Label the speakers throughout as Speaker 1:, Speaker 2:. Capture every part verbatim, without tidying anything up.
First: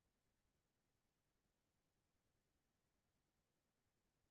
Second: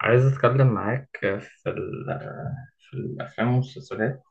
Speaker 1: عايز أتكلم معاك في ال في الأفلام والمسلسلات،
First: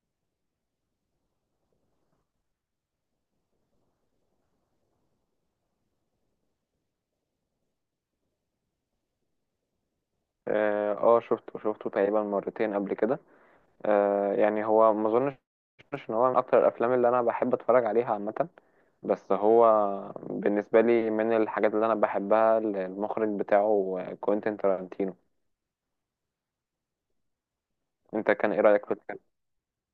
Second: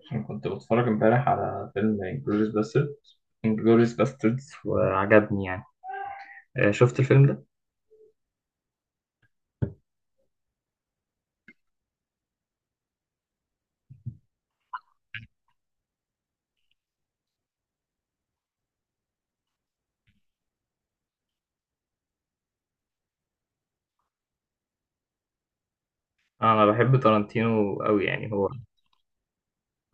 Speaker 1: عشان كنت بتفرج امبارح على فيلم انجلوريس باستردز، انجلوريس باستردز، وعجبني يعني. آه، شفت الفيلم ده؟
Speaker 2: اه آه، شفته شفته تقريبا مرتين قبل كده. آه يعني هو ما اظنش ان هو من اكتر الافلام اللي انا بحب اتفرج عليها عامه. بس هو بالنسبه لي من الحاجات اللي انا بحبها المخرج بتاعه، آه، كوينتين تارانتينو.
Speaker 1: أنا بحب تارانتينو أوي،
Speaker 2: انت
Speaker 1: يعني هو
Speaker 2: كان ايه رايك في الفيلم؟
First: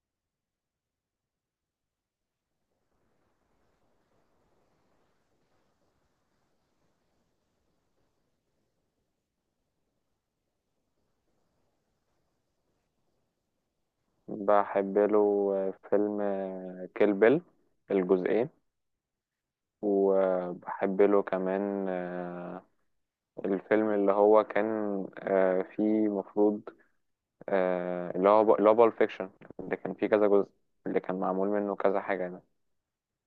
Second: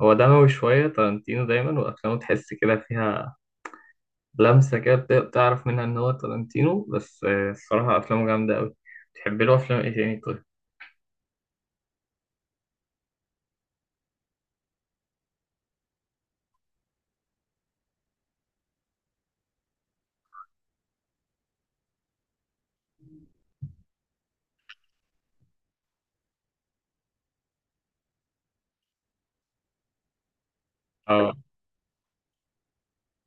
Speaker 1: هو دموي شوية، تارانتينو دايما وأفلامه تحس كده فيها لمسة كده بت- بتعرف منها إن هو تارانتينو، بس آه، الصراحة أفلامه جامدة أوي. بتحب له أفلام إيه تاني طيب؟
Speaker 2: بحب له آه، فيلم كيل بيل الجزئين، وبحب له كمان آه، الفيلم اللي هو كان، آه، فيه مفروض، آه، اللي هو ب- اللي هو بالب فيكشن، اللي كان فيه كذا جزء، اللي كان
Speaker 1: آه،
Speaker 2: معمول منه كذا حاجة ده.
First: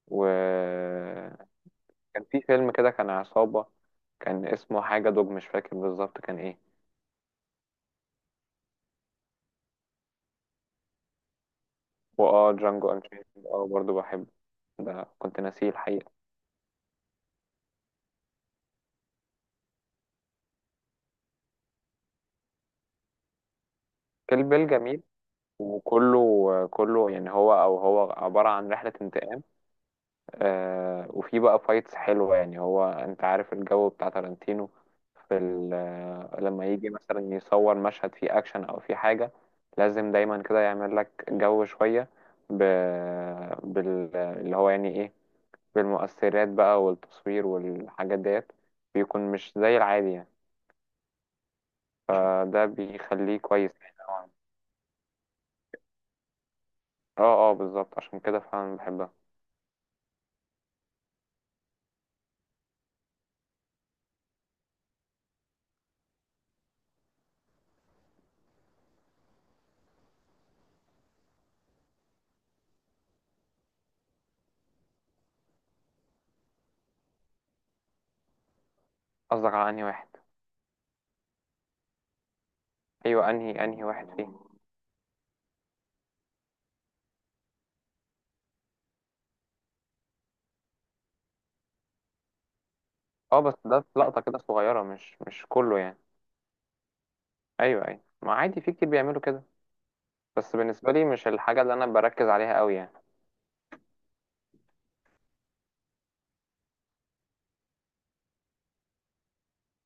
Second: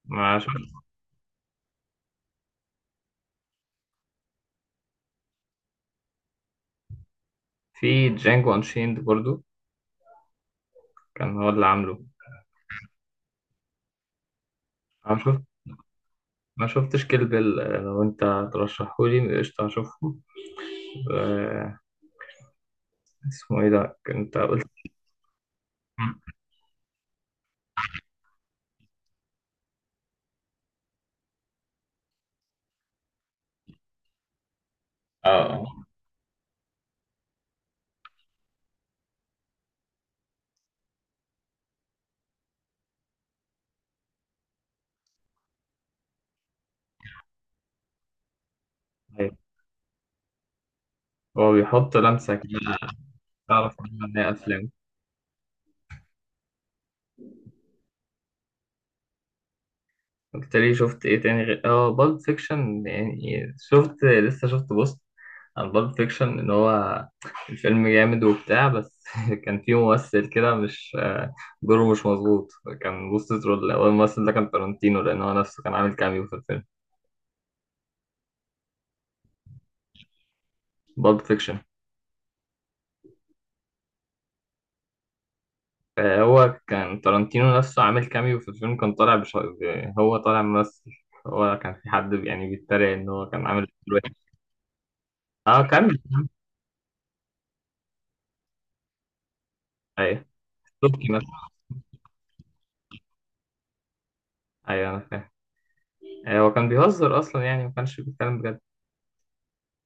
Speaker 1: ما شفت.
Speaker 2: وكان في فيلم كده كان عصابة، كان اسمه حاجة دوج، مش فاكر بالظبط كان ايه.
Speaker 1: في جانجو أنشيند برضو، كان هو اللي عامله.
Speaker 2: واه، جانجو انشيند اه برضو بحبه، ده كنت ناسيه الحقيقة.
Speaker 1: ما شفتش كيل بيل، آه، لو انت ترشحهولي قشطة هشوفه. آه، اسمه ايه ده انت
Speaker 2: كيل
Speaker 1: قلت؟
Speaker 2: بيل جميل، وكله كله يعني هو او هو عبارة عن رحلة انتقام. آه، وفي بقى فايتس حلوة، يعني هو انت عارف الجو بتاع تارانتينو.
Speaker 1: اه،
Speaker 2: في
Speaker 1: اه.
Speaker 2: ال- آه، لما يجي مثلا يصور مشهد فيه اكشن او فيه حاجة، لازم دايما كده يعمل لك جو شوية ب... بال... اللي هو يعني ايه بالمؤثرات بقى والتصوير والحاجات ديت. بيكون
Speaker 1: أيوة.
Speaker 2: مش زي العادي يعني،
Speaker 1: هو بيحط لمسة
Speaker 2: فده
Speaker 1: كده
Speaker 2: بيخليه كويس
Speaker 1: تعرف
Speaker 2: يعني.
Speaker 1: منها ان هي افلام.
Speaker 2: اه اه، بالظبط، عشان كده فعلا بحبها.
Speaker 1: قلت لي شفت ايه تاني غير اه بالب فيكشن؟ يعني شفت لسه شفت بوست عن بالب فيكشن، ان هو الفيلم جامد وبتاع، بس كان فيه ممثل كده مش آه، دوره مش مظبوط، كان بوست ترول هو الممثل ده كان تارانتينو لان هو نفسه كان عامل كاميو في الفيلم.
Speaker 2: قصدك على انهي واحد؟
Speaker 1: بالب فيكشن.
Speaker 2: ايوه، انهي انهي واحد فيه؟
Speaker 1: آه، هو كان تارانتينو نفسه عامل كاميو في الفيلم، كان طالع بش... ب- هو طالع ممثل، هو كان في حد يعني بيتريق ان هو
Speaker 2: اه،
Speaker 1: كان
Speaker 2: بس
Speaker 1: عامل
Speaker 2: ده
Speaker 1: دور
Speaker 2: في لقطة
Speaker 1: وحش.
Speaker 2: كده صغيرة، مش مش
Speaker 1: اه،
Speaker 2: كله
Speaker 1: كاميو.
Speaker 2: يعني. ايوه ايوه، ما عادي، في كتير بيعملوا كده.
Speaker 1: ايوه،
Speaker 2: بس بالنسبه لي
Speaker 1: توكي
Speaker 2: مش
Speaker 1: مثلا.
Speaker 2: الحاجه اللي انا بركز عليها قوي يعني.
Speaker 1: ايوه انا فاهم. آه، هو كان بيهزر اصلا يعني ما كانش بيتكلم بجد.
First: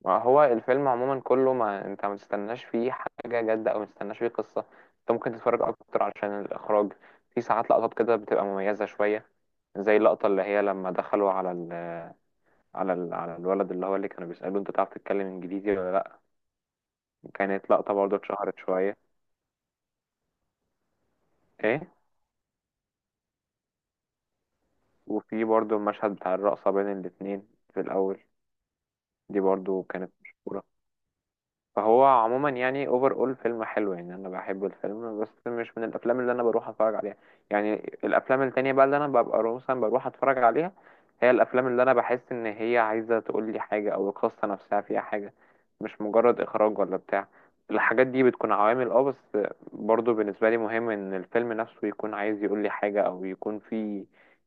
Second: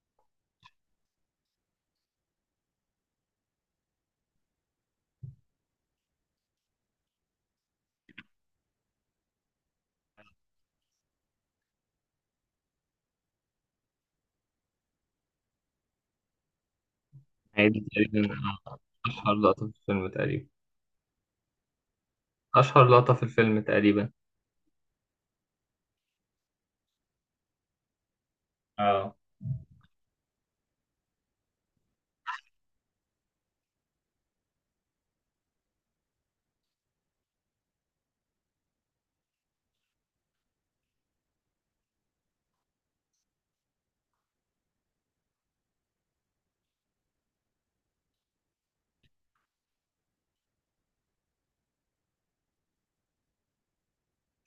Speaker 2: ما هو الفيلم عموما كله ما انت ما تستناش فيه حاجه جادة او ما تستناش فيه قصه. انت ممكن تتفرج اكتر علشان الاخراج. في ساعات لقطات كده بتبقى مميزه شويه، زي اللقطه اللي هي لما دخلوا على ال... على ال... على الولد اللي هو اللي كانوا بيسالوه انت تعرف تتكلم انجليزي ولا لا.
Speaker 1: يعني
Speaker 2: كانت
Speaker 1: دي
Speaker 2: لقطه برضو
Speaker 1: تقريبا
Speaker 2: اتشهرت شويه.
Speaker 1: اشهر لقطة في الفيلم تقريبا،
Speaker 2: ايه.
Speaker 1: اشهر لقطة في الفيلم تقريبا.
Speaker 2: وفي برضو المشهد بتاع الرقصه بين الاتنين في الاول،
Speaker 1: اه،
Speaker 2: دي برضو كانت مشهوره. فهو عموما يعني اوفر اول فيلم حلو، يعني انا بحب الفيلم بس مش من الافلام اللي انا بروح اتفرج عليها يعني. الافلام التانية بقى اللي انا ببقى مثلا بروح اتفرج عليها هي الافلام اللي انا بحس ان هي عايزة تقول لي حاجة او القصة نفسها فيها حاجة، مش مجرد اخراج ولا بتاع. الحاجات دي بتكون عوامل اه، بس برضو بالنسبة لي مهم ان الفيلم نفسه يكون عايز يقول لي حاجة او يكون فيه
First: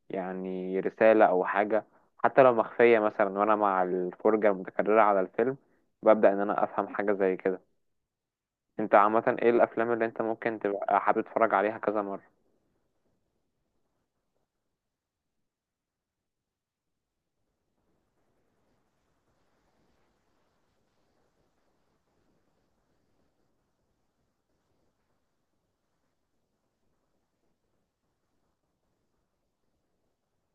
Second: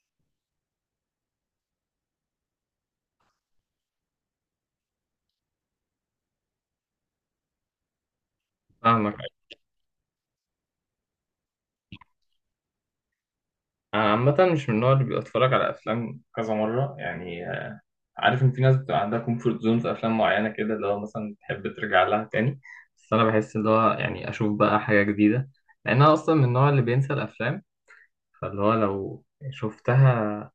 Speaker 2: يعني رسالة او حاجة، حتى لو مخفية مثلا، وانا مع الفرجة المتكررة على الفيلم ببدأ ان انا افهم حاجة زي كده. انت
Speaker 1: فاهمك.
Speaker 2: عامة ايه الافلام اللي انت ممكن تبقى حابب تتفرج عليها كذا مرة؟
Speaker 1: أنا عامة مش من النوع اللي بيتفرج على أفلام كذا مرة يعني، عارف ان في ناس بتبقى عندها كومفورت زون في افلام معينه كده اللي هو مثلا تحب ترجع لها تاني، بس انا بحس اللي هو يعني اشوف بقى حاجه جديده، لان انا اصلا من النوع اللي بينسى الافلام، فاللي هو لو شفتها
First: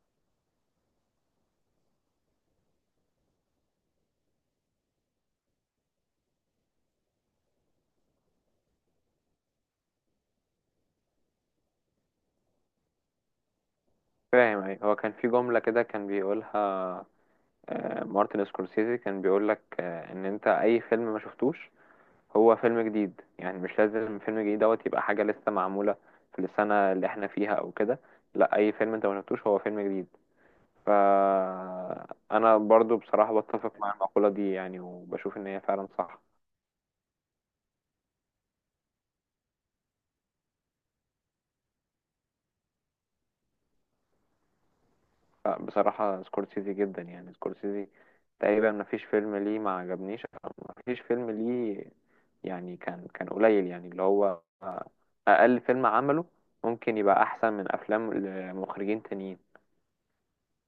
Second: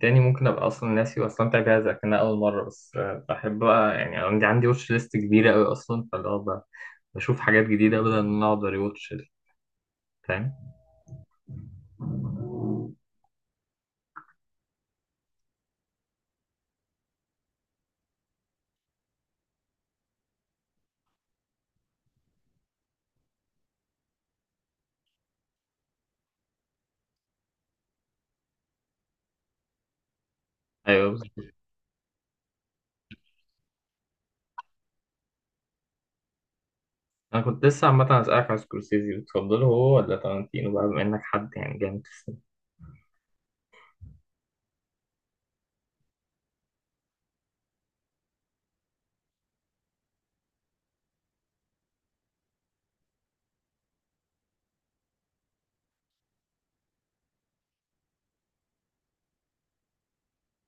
Speaker 1: تاني ممكن ابقى اصلا ناسي واستمتع بيها زي كانها اول مره. بس آه، بحب بقى يعني عندي عندي واتش ليست كبيره قوي اصلا، فاللي هو ب- بشوف حاجات جديده بدل ان انا اقعد اريوتش. فاهم.
Speaker 2: فاهم. ايه هو كان في جملة كده كان بيقولها، آه، مارتن سكورسيزي، كان بيقولك آه، ان انت اي فيلم ما شفتوش هو فيلم جديد. يعني مش لازم فيلم جديد دوت يبقى حاجة لسه معمولة في السنة اللي احنا فيها او كده، لا، اي فيلم انت ما شفتوش هو فيلم جديد.
Speaker 1: ايوه، بالظبط.
Speaker 2: فانا برضو بصراحة بتفق مع المقولة دي يعني، وبشوف ان هي فعلا صح.
Speaker 1: انا كنت لسه عامه اسالك على سكورسيزي، بتفضله هو ولا تارانتينو بقى بما انك حد يعني جامد في السينما؟
Speaker 2: لا، بصراحة سكورسيزي جدا، يعني سكورسيزي تقريبا ما فيش فيلم ليه ما عجبنيش أو ما فيش فيلم ليه، يعني كان كان قليل، يعني اللي هو أقل فيلم عمله ممكن يبقى أحسن من أفلام لمخرجين تانيين.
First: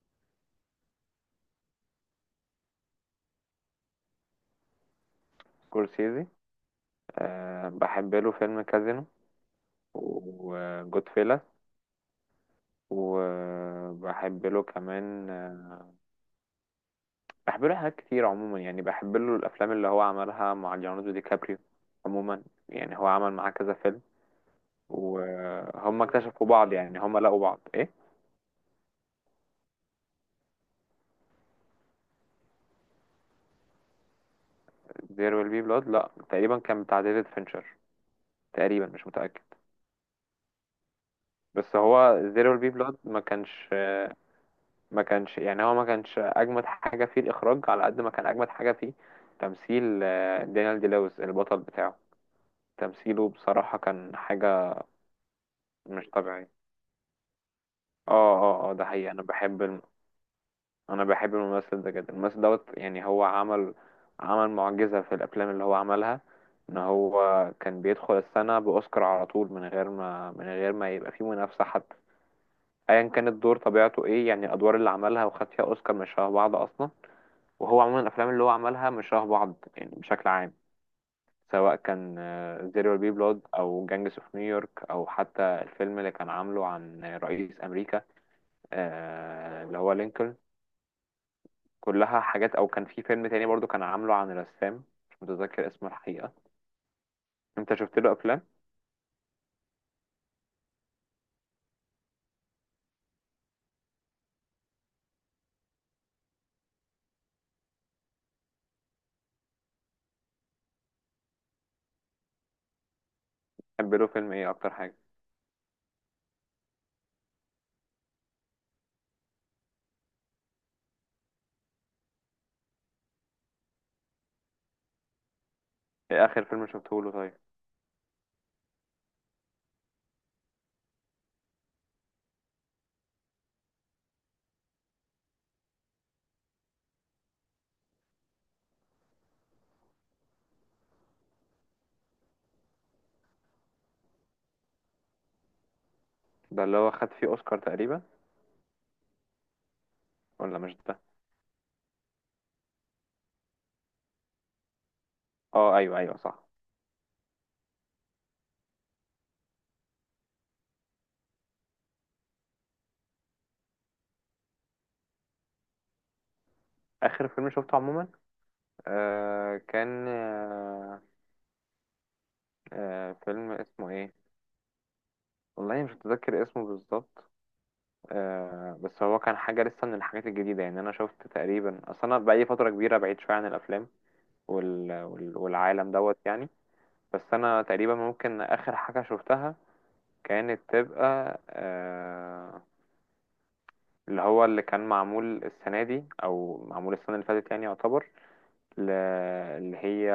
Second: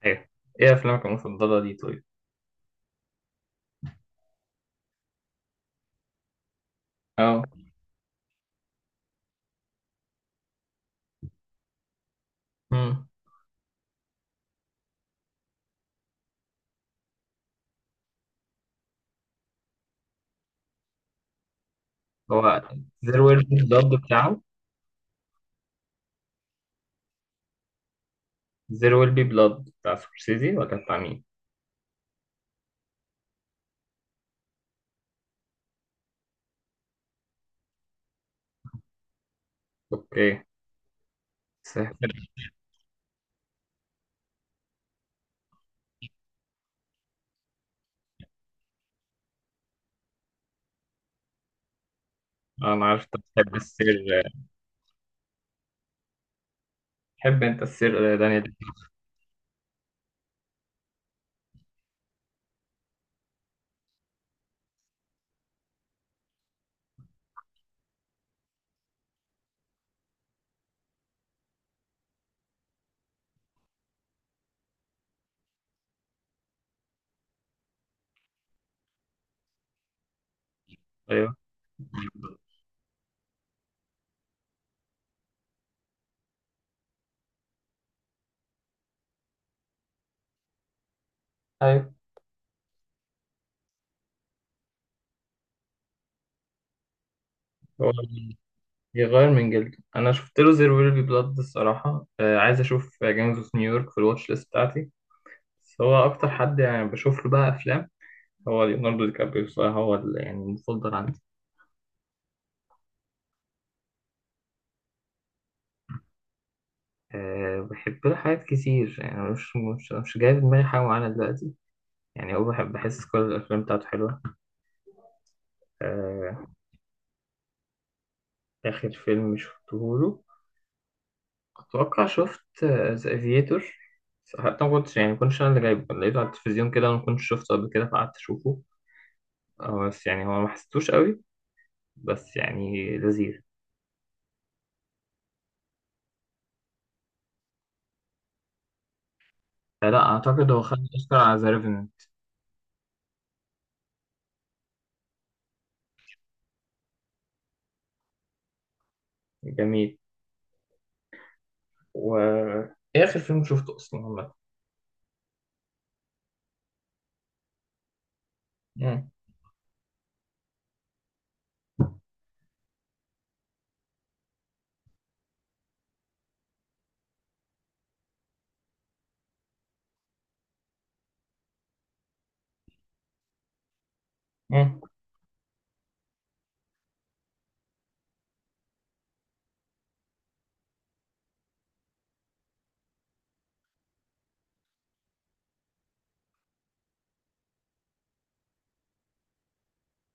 Speaker 1: ايوه. ايه افلامك المفضله دي طيب؟
Speaker 2: سكورسيزي،
Speaker 1: اه.
Speaker 2: أه، بحب له فيلم كازينو، وجود فيلا،
Speaker 1: مم.
Speaker 2: وبحب له كمان آه، بحب له حاجات كتير عموما. يعني بحب له الأفلام اللي هو عملها مع ليوناردو دي كابريو
Speaker 1: هو
Speaker 2: عموما. يعني هو
Speaker 1: زير
Speaker 2: عمل
Speaker 1: ويل
Speaker 2: معاه
Speaker 1: بي
Speaker 2: كذا
Speaker 1: بلاد
Speaker 2: فيلم،
Speaker 1: بتاعه.
Speaker 2: وهم اكتشفوا بعض يعني، هم لقوا بعض ايه.
Speaker 1: زير ويل بي بلاد بتاع سكورسيزي ولا بتاع مين؟
Speaker 2: There will be blood، لا تقريبا كان بتاع ديفيد فينشر تقريبا، مش متأكد.
Speaker 1: اوكي.
Speaker 2: بس
Speaker 1: بس
Speaker 2: هو There will be blood ما كانش، ما كانش يعني هو ما كانش اجمد حاجة فيه الاخراج على قد ما كان اجمد حاجة فيه تمثيل. آه، دانيال دي لويس البطل بتاعه،
Speaker 1: انا عارف انت
Speaker 2: تمثيله
Speaker 1: بتحب
Speaker 2: بصراحة كان
Speaker 1: السير.
Speaker 2: حاجة مش طبيعية.
Speaker 1: تحب انت
Speaker 2: اه
Speaker 1: السير دانيال؟
Speaker 2: اه اه، ده حقيقي. انا بحب انا بحب الممثل ده جدا. الممثل دوت يعني هو عمل، عمل معجزة في الافلام اللي هو عملها. ان هو كان بيدخل السنة باوسكار على طول، من غير ما من غير ما يبقى فيه منافسة حتى. ايا كان الدور طبيعته ايه، يعني الادوار اللي عملها وخد فيها اوسكار مش شبه بعض اصلا. وهو عموما الافلام اللي هو عملها مش شبه بعض يعني بشكل عام،
Speaker 1: ايوه،
Speaker 2: سواء كان زيرو بي بلود او جانجس اوف نيويورك او حتى الفيلم اللي كان عامله عن رئيس امريكا، آه، اللي هو لينكولن.
Speaker 1: ايوه.
Speaker 2: كلها حاجات. او كان في فيلم تاني برضو كان عامله عن رسام، مش متذكر اسمه الحقيقة. انت
Speaker 1: هو
Speaker 2: شفت له افلام؟
Speaker 1: بيغير من جلده، انا شفت له زير ويل بي بلاد الصراحه، آه، عايز اشوف جيمز اوف نيويورك في الواتش ليست بتاعتي، بس هو اكتر حد يعني بشوف له بقى افلام هو ليوناردو دي كابريو الصراحه، هو ال- يعني المفضل عندي.
Speaker 2: تحب له فيلم ايه اكتر حاجة؟
Speaker 1: أه، بحب له حاجات كتير يعني، مش مش مش جاي في دماغي حاجه معينه دلوقتي، يعني هو بحب، بحس كل الأفلام بتاعته حلوة.
Speaker 2: ايه اخر
Speaker 1: آه،
Speaker 2: فيلم شفته له طيب؟
Speaker 1: آخر فيلم شفته له أتوقع شفت ذا افيتور، حتى ما كنتش يعني ما كنتش أنا اللي جايبه، لقيته على التلفزيون كده وما كنتش شفته قبل كده، فقعدت أشوفه. آه، بس يعني هو ما حسيتوش قوي، بس يعني لذيذ.
Speaker 2: ده اللي هو خد فيه اوسكار تقريبا؟
Speaker 1: فلا، أعتقد
Speaker 2: ولا
Speaker 1: هو خد
Speaker 2: مش ده؟
Speaker 1: أوسكار على ذا ريفننت.
Speaker 2: اه ايوه ايوه صح.
Speaker 1: جميل. و إيه آخر فيلم شفته أصلا عامة؟
Speaker 2: اخر فيلم شفته عموما،
Speaker 1: مم.
Speaker 2: آه كان، آه آه فيلم اسمه ايه، والله مش متذكر اسمه بالظبط. آه، بس هو كان حاجة لسه من الحاجات الجديدة يعني. أنا شفت تقريبا، أصل أنا بقالي فترة كبيرة بعيد شوية عن الأفلام
Speaker 1: مم.
Speaker 2: وال... وال... والعالم دوت يعني. بس انا تقريبا ممكن اخر حاجة شفتها كانت تبقى آه، اللي هو اللي كان معمول السنة دي او معمول السنة اللي فاتت يعني يعتبر، ل- اللي هي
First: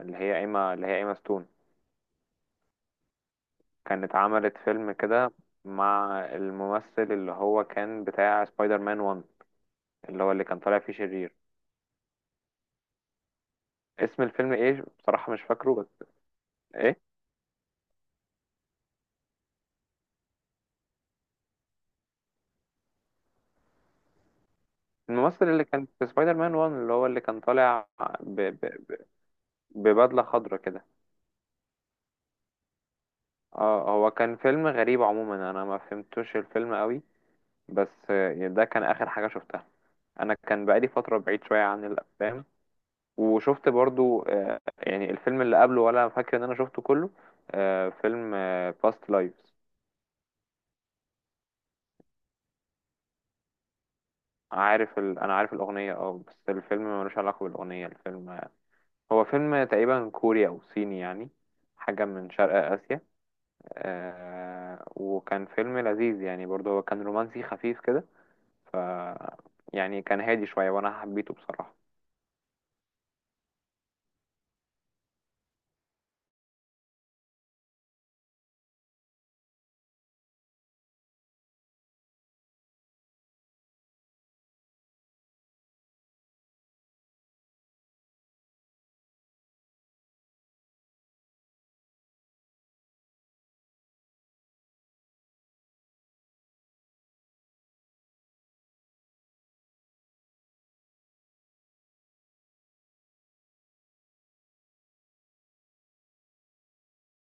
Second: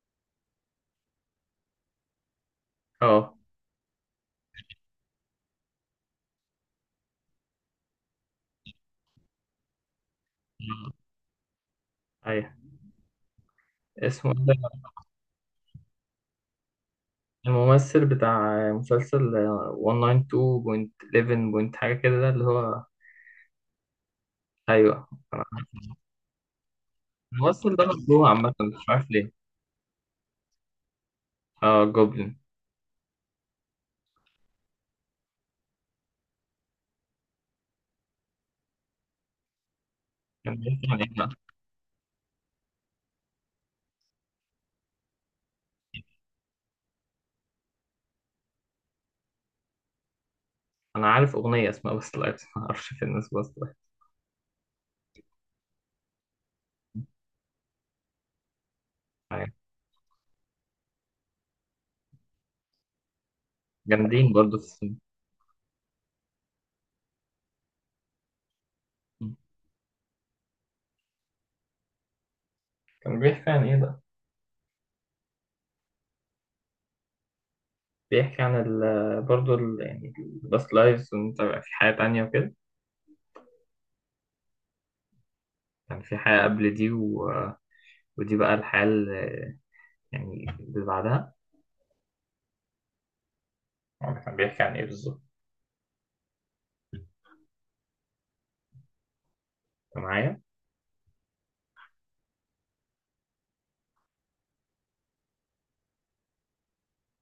Speaker 2: اللي هي ايما اللي هي ايما ستون،
Speaker 1: اه.
Speaker 2: كانت عملت فيلم كده مع الممثل اللي هو كان بتاع سبايدر مان واحد، اللي هو اللي كان طالع فيه شرير.
Speaker 1: أيوه.
Speaker 2: اسم
Speaker 1: اسمه إيه
Speaker 2: الفيلم
Speaker 1: ده؟
Speaker 2: ايه بصراحة مش فاكره، بس ايه،
Speaker 1: الممثل بتاع مسلسل مية اتنين وتسعين فاصلة حداشر بوينت حاجة كده ده اللي هو. ايوه.
Speaker 2: الممثل اللي كان في سبايدر مان واحد اللي هو اللي كان
Speaker 1: الممثل ده
Speaker 2: طالع
Speaker 1: مخلوع
Speaker 2: ب...
Speaker 1: عامة
Speaker 2: ب...
Speaker 1: مش عارف ليه.
Speaker 2: ببدلة خضراء كده.
Speaker 1: اه، جوبلين.
Speaker 2: اه، هو كان فيلم غريب عموما، انا ما فهمتوش الفيلم قوي. بس آه، ده كان اخر حاجة شفتها. انا
Speaker 1: كان
Speaker 2: كان
Speaker 1: بيحكي
Speaker 2: بقالي
Speaker 1: عن ايه
Speaker 2: فترة
Speaker 1: بقى؟
Speaker 2: بعيد شوية عن الافلام. وشفت برضو آه، يعني الفيلم اللي قبله، ولا فاكر ان انا شفته كله، آه، فيلم باست لايفز.
Speaker 1: انا عارف اغنية اسمها بس لايف، ما اعرفش في الناس بس
Speaker 2: عارف ال... انا عارف الاغنية اه، بس الفيلم ملوش علاقة بالاغنية. الفيلم آه، هو
Speaker 1: لايف.
Speaker 2: فيلم تقريبا كوري او صيني يعني، حاجة من شرق اسيا.
Speaker 1: جامدين برضه في
Speaker 2: آه،
Speaker 1: السينما.
Speaker 2: وكان فيلم لذيذ يعني برضو، هو كان رومانسي خفيف كده. ف يعني كان هادي شوية وأنا حبيته بصراحة.
Speaker 1: كان بيحكي عن ايه بقى؟ بيحكي عن ال برضه ال يعني الباست لايفز، وانت بقى في حياة تانية وكده، كان في حياة قبل دي و... ودي بقى الحياة اللي يعني اللي بعدها. هو كان بيحكي عن ايه بالظبط؟ أنت معايا؟